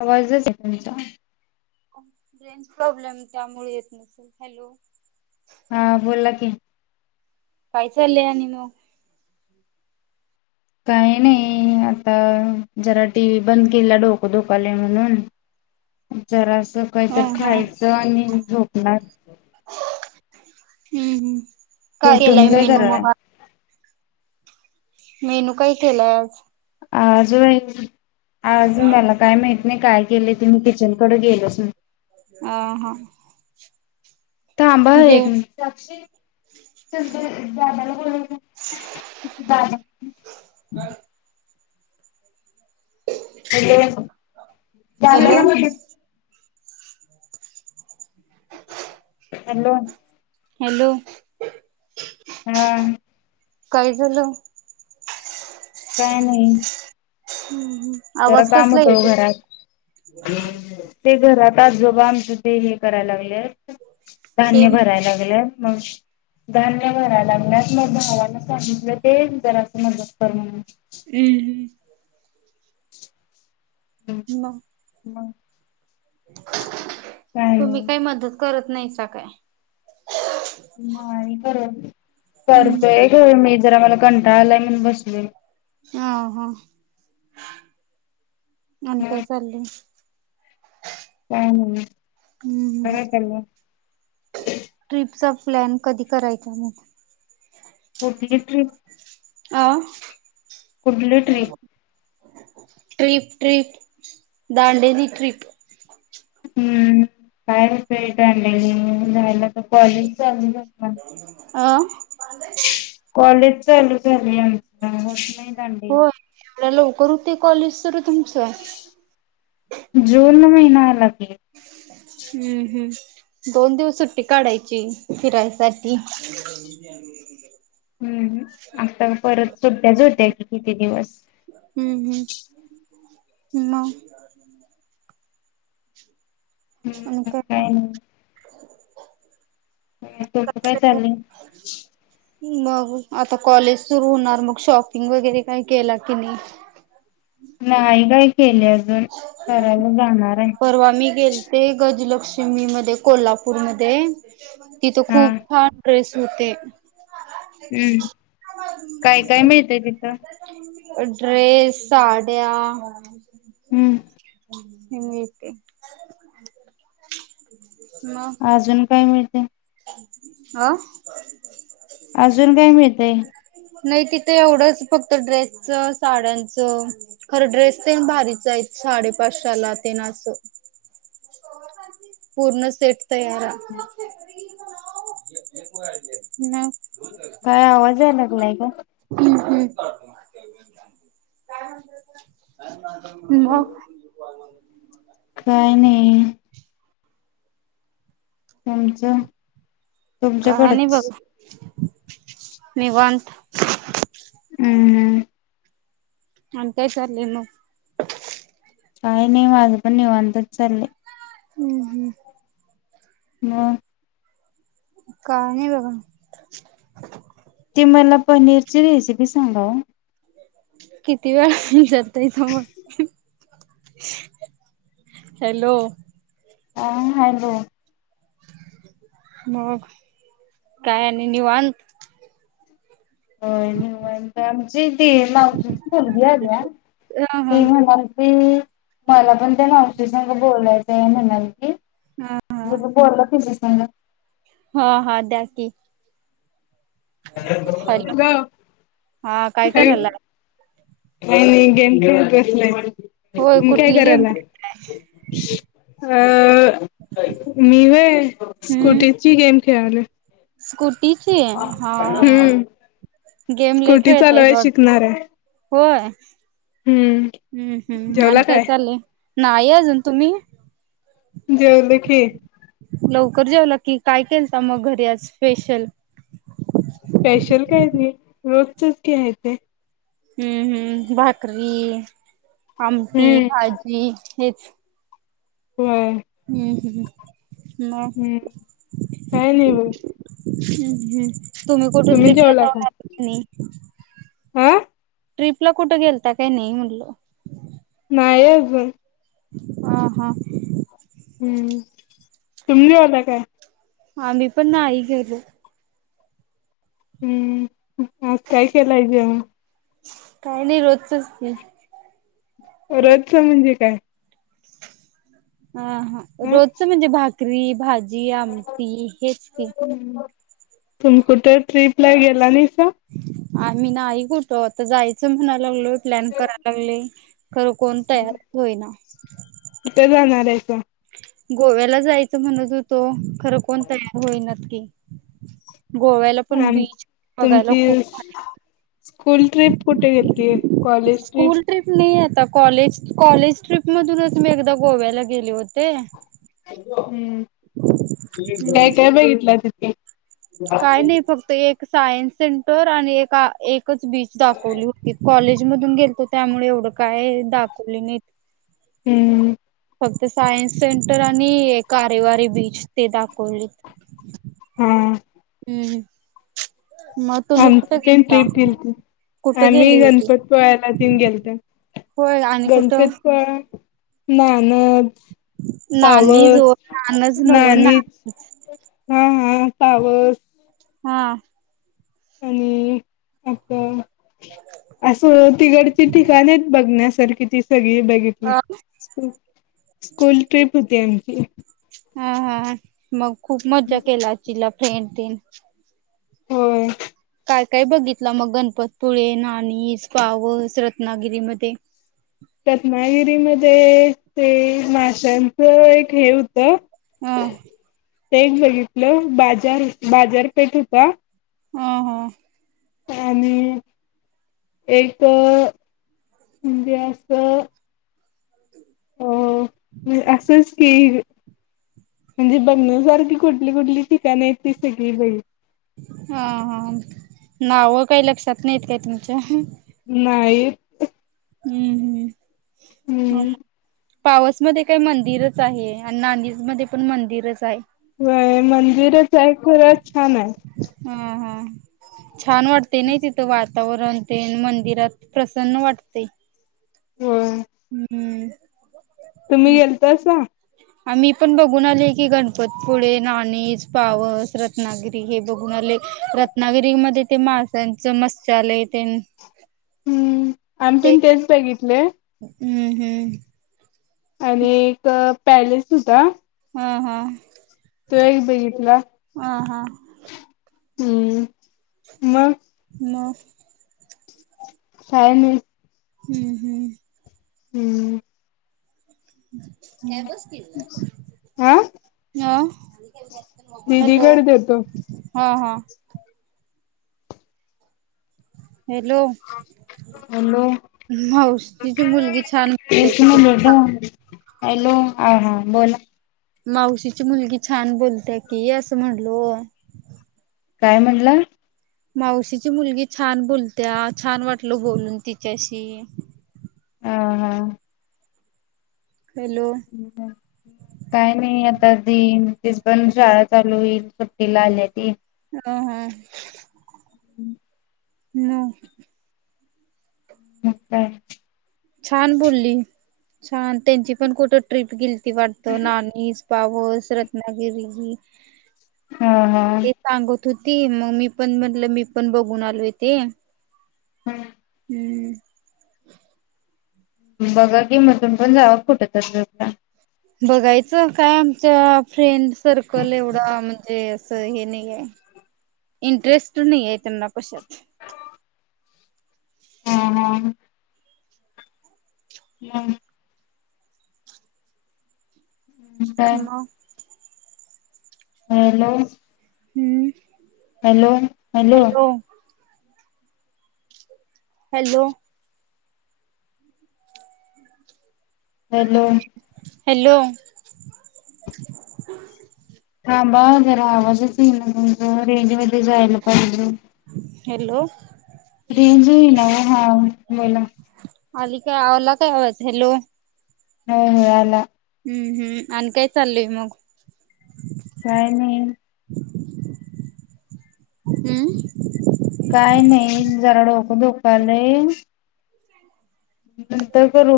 आवाजचं येत नाही का? नेट प्रॉब्लेम त्यामुळे येत नसेल, हॅलो. हा बोला की. काय चाललय आणि म? काही नाही आता जरा टीव्ही बंद केला डोकं दुखायलाय म्हणून जरास ह सकाळचं हा खायचं आणि झोप नाय हुं हुं. काय केला तुम्ही मेनू करालाय बाबा मेनू काय केलाय आज? आज व्हय आज मला काय माहित नाही काय गेले ते मी किचनकडे गेलच नाय. आ हा. थांबा जेव एक मिनिट. हॅलो [unintelligible] हॅलो हॅलो हां. काय झालं? ह [inaudible] हम्म. जरा काम होतो घरात. ते घरात आजोबा आमचे ते हे करायला लागल्यात हे धान्य भराय लागल्यात. मग धान्य भराय लागल्यात मग भावाला सांगितलं ते जरा असं मदत कर म्हणून अं हम्म. हम्म मग म [unintelligible] तुम्ही काय मदत करत नाहीसा काय? नाही करत हम्म करतोय ग मी. जरा मला कंटाळा आलाय म्हणून बसलोय. हा हा. आणि काय मग चाललय. काय? हम्म ट्रिपचा प्लॅन कधी करायचा मग? कोणती ट्रीप? आ. कुठली trip? Trip trip Dandeli trip. हम्म का. तर कॉलेज चालु झालं अ कॉलेज. चालू झालंया आज. बघोष नाही दांडेली. होय एवढ्या लवकर होते कॉलेज तर जुन महिना. महिना आला की हम्म हम्म दोन दिवस सुट्टी काढायची फिरायसाठी हम्म आता परत सुट्ट्या च होत्या की किती दिवस. हम्म हम्म मग आणी काय मग? तुझं काय चाललंय. मग आता कॉलेज सुरू होणार मग शॉपिंग वगैरे काही केला की नाही. नाही काय. केले अजून करायला जाणाराय. लक्षिमी मध्ये कोल्हापूरमध्ये तिथ हा खूप छान ड्रेस. होतेे. हम्म काय काय मिळतय ते. [unintelligible] ड्रेस, साड्या हम्म. [unintelligible] अजून काय मिळतय. आा. अजून काय मिळतय नाही तिथं एवढंच फक्त ड्रेसच साड्यांचं खरं ड्रेस ते भारीच आहे साडे पाचशाला ते ना अस पूर्ण सेट तयार. नाही. नाही का? म- काय नाही- कनच? आणी बघ. निवांत. हमम. आणि काय चाललंय मग? काही नाही, माझं पण निवांतच चाललंय. हम्म हम्म. हा. काय नाही बघा. ती मला पनीरची रेसिपी सांगा ओ. किती वेळा [unintelligible] इथ मग- हॅलो- हा हॅलो. मग? काय आणि निवांत? होय निवांत आणि - [unintelligible] ती म्हणाली ह हा की मी - मला पण त्या मावतीससंग बोलायचंय म्हणाली. हा हा मंग बोलला तिच्या- [unintelligible] हा हा द्या की. हॅलो ग हा काय [unintelligible] करायलाय मी गेम खेळतेय. होय [unintelligible] काय कुठली गेम करायला? खेळताय? अ -मी व्हय स्कुटीची गेम- खेळायले. स्कूट- तीची? हा हा गेम लई स्कूटी खेळते चालवाय बघ- शिकणार आहे होय. हम्म हम्म हम्म आणि काय चालल? य नाही अजून तुम्ही? जेवले की. लवकर जेवला की, काय केलता मग घरी आज स्पेशल? रोजचीच की हाय ते. हम्म हम्म भाकरी- आमटी हम्म भाजी. हेच. होय हम्म हम्म. [unintelligible] मग हम्म काय नाही बाई. हम्म हम्म. तुम्ही कुठे ट्रिपला जेवला का जाऊन आले की नाही. हा ट्रिपला कुठं गेलत्या का नाही म्हणल. नाय आजुन. हा हा. हम्म. तुम्ही [unintelligible] काय. आम्ही पण नाही गेलो. हम्म. आज काय केलंय जेव काही नाही रोजच ते. रोजच म्हणजे काय हा हा ह रोजच म्हणजे भात क्री भाज जी आमटी हेच की. तुम्ही कुठ ट्रिप ला गेला नाही. [unintelligible] आम्ही नाही कुठं आता जायचं म्हणा लागलो प्लॅन करालागले खरं कोण तयार होईना. कुठे [unintelligible] गोव्याला जायच म्हणत होतो. खरं कोण तयार होईनात. [unintelligible] गोव्याला पण आम बीच बघायला तुमची खूप भारी [unintelligible] स्कूल ट्रिप कुठे गेलती कॉलेज ट्रिप. स्कूल नाही आता कॉलेज कॉलेज ट्रिप मधूनच मी एकदा गोव्याला गेले होते. [unintelligible] हम्म. काय काय बघितलं ति [unintelligible] काय नाही फक्त एक सायन्स सेंटर आणि एका एक [unintelligible] बीच दाखवली होती कॉलेज मधून गेलतो त्यामुळे एवढं काय दाखवले नाही. हम्म. फक्त सायन्स सेंटर आणि कारेवारी बीच ते दाखवली. हम. हम्म. मग तुम्ही आमची कुठे पण गेलता? ट्रिप गेलती, कुठे आम्ही गेली होती? गणपतपुळ्याला तेन गेलतो. होय आणि कुठं. नाना. नानी पावस, जो नानच नव्ह नानीच, हा हा. पावस. हा. आणि [unintelligible] असं तिकडची ठिकाणएत बघण्यास तर कितीस सगळे बघितले, हा स्कूल ट्रिप होती आम [unintelligible] हा हा, मग. खूप मजा केला असचिला. हे अन तेन. होय. काय काय बघितलं मग गणपतपुळे, नाणीस, पावस, रत्नागिरीमध्ये. रत्नागिरीमध्ये ते माशांचं एक हे होतं. हां. ते एक बघितलं बाजार बाजारपेठ होता. हं हं. आणि एक म्हणजे अस. अ म्हणजे असंच की. म्हणजे बघण्या सारखी कुठली कुठली ठिकाण आहेत ती सगळी बघितली. हा हा नावं काही लक्षात नाहीत काय तुमच्या. नाहीत. हम्म हम्म. हम. पावसमध्ये काय मंदिरच आहे आणि नाणीज मध्ये पण मंदिरच आहे. व्हय मंदिरच आहे खरंच छान आहे. हा हा छान वाटतय नाही तिथं वा वातावरण ते मंदिरात प्रसन्न वाटतय. ते. होय हम्म. तुम्ही गेलतासा. आम्ही पण बघून आलोय की गणपतपुळे, नाणीज, पावस, रत्नागिरी हे बघून आलेय रत्नागिरीमध्ये ते माशांचं मत्स्यआलय तेन हम्म आम्ही पण तेच बघितलय. हुं हुं आणि एक पॅलेस हुता हा हा तो एक बघितला. हा हम्म मग म काय म हुं हुं हुं [inaudible] नाय बसतील ना [unintelligible] [unintelligible] दिदी कड देतो. हा हॅलो हॅलो माऊशीची मुलगी छान म्हणते एक की तुम मिनिट हं हॅलो हाय हा बोला मावशीची मुलगी छान बोलत्या की असं म्हणलोय. काय म्हणला मावशीची मुलगी छान बोलत्या. छान वाटल बोलून तिच्याशी हा हा हॅलो ह काही नाही आ ता देईन तीच पण शाळा चालू होईल सुट्टीला आल्या ती हं हं [inaudible] न मक काय छान बोलली. छान त्यांची पण कुठं ट्रिप गेल ती वाटतं नानीज पाऊस रत्नागिरीगि हा हा होती म मी पण म्हणलं मी पण बघून आलोय तेे हम् हम्म बघा की म तुमी पण जावा कुठं तरी [unintelligible] बघायचं काय आम चा फ्रेंन्ड सर्कल एवढा म्हणजे अस हे नाहीये इंटरेस्ट नाहीये त्यांना कशात हा हा मं काय मग हॅलो! हम्म. Hello! Hello! Hello! Hello! Hello. थांबा हं जरा आवाजच येईना झालंय, रेंजमध्ये जायला पाहिजेल. हॅलो. रेंज येई ना ओ, हां बोला. अली काय? आला काय आवाज? हॅलो! हो हो आला. हम्म! हम् आणि काय चाललंय मग? काय नाही. हम्म! काय नाही जरा डोकं दुकालय नंतर करू